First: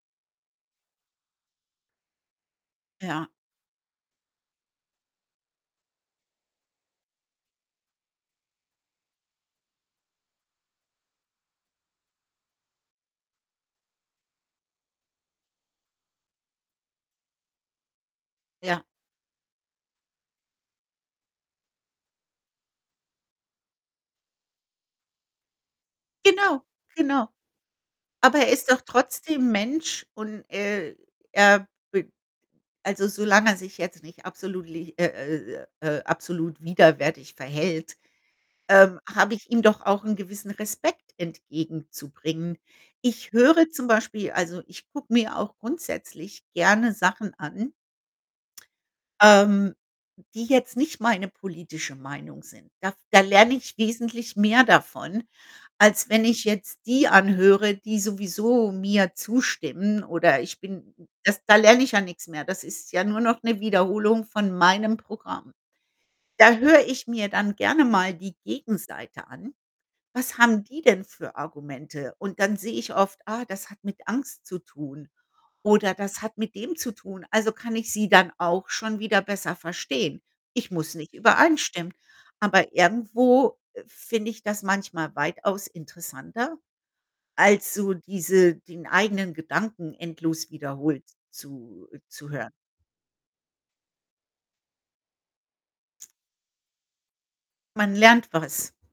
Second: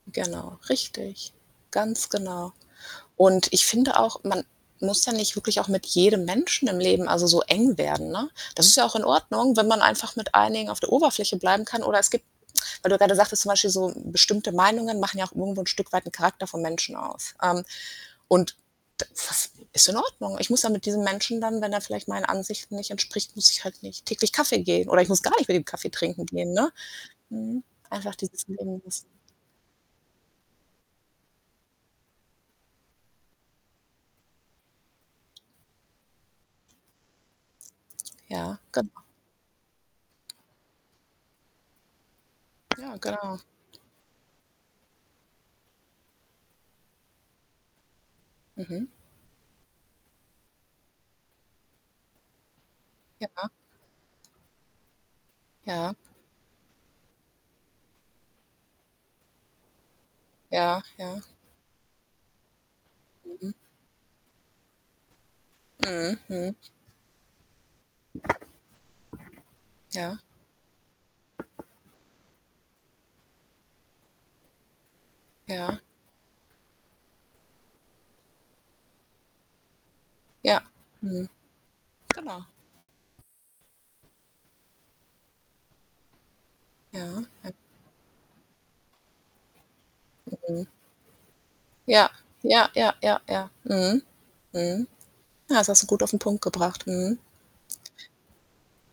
Genau, richtig, ganz genau. Ja. Und ich finde auch, man muss ja nicht wirklich auch mit jedem Menschen im Leben also so eng werden, ne? Das ist ja auch in Ordnung, wenn man einfach mit einigen auf der Oberfläche bleiben kann oder es gibt weil du gerade sagtest zum Beispiel so, bestimmte Meinungen machen ja auch irgendwo 'n Stück weit 'n Charakter vom Menschen aus. Ähm, und Ja. da das ist in Ordnung. Ich muss ja mit diesem Menschen dann wenn er vielleicht meinen Ansichten nicht entspricht, muss ich halt nicht täglich Kaffee gehen oder ich muss gar nicht mit dem Kaffee trinken gehen, Genau, ne? genau. Mhm, einfach Aber dieses er ist doch Leben lassen. trotzdem Mensch und, äh, er be also solange er sich jetzt nicht absolut li äh, äh, äh, absolut widerwärtig verhält, Ja, ähm, genau. habe ich ihm doch auch 'n gewissen Respekt entgegenzubringen. Ja, Ich genau. höre zum Beispiel also, ich gucke mir auch grundsätzlich gerne Sachen an Mhm. ähm, die jetzt nicht meine politische Meinung sind. Da f da Ja. lerne ich wesentlich mehr davon, Ja. als wenn ich jetzt die anhöre, die sowieso mir zustimmen oder ich Ja, bin ja. das da lerne ich ja nix mehr. Das ist ja nur noch Mhm. 'ne Wiederholung von meinem Programm. Mhm. Da Mhm. höre ich mir dann gerne mal die Gegenseite an. Ja. Was haben die denn für Argumente? Und dann sehe ich oft: „Ah, das hat mit Angst zu tun“ Ja. oder „Das hat mit dem zu tun“, also kann ich sie dann auch schon wieder besser verstehen. Ja. Ich muss nicht Mhm. übereinstimmen. Genau. Aber irgendwo finde ich das manchmal weitaus interessanter, Ja. Ja. als so diese den eigenen Gedanken endlos Mhm. wiederholt zu Ja. zu hören. Ja, ja, ja. Ja. Mhm. Mhm. Ja, das hast du gut auf'n Punkt gebracht. Mhm. Man lernt was.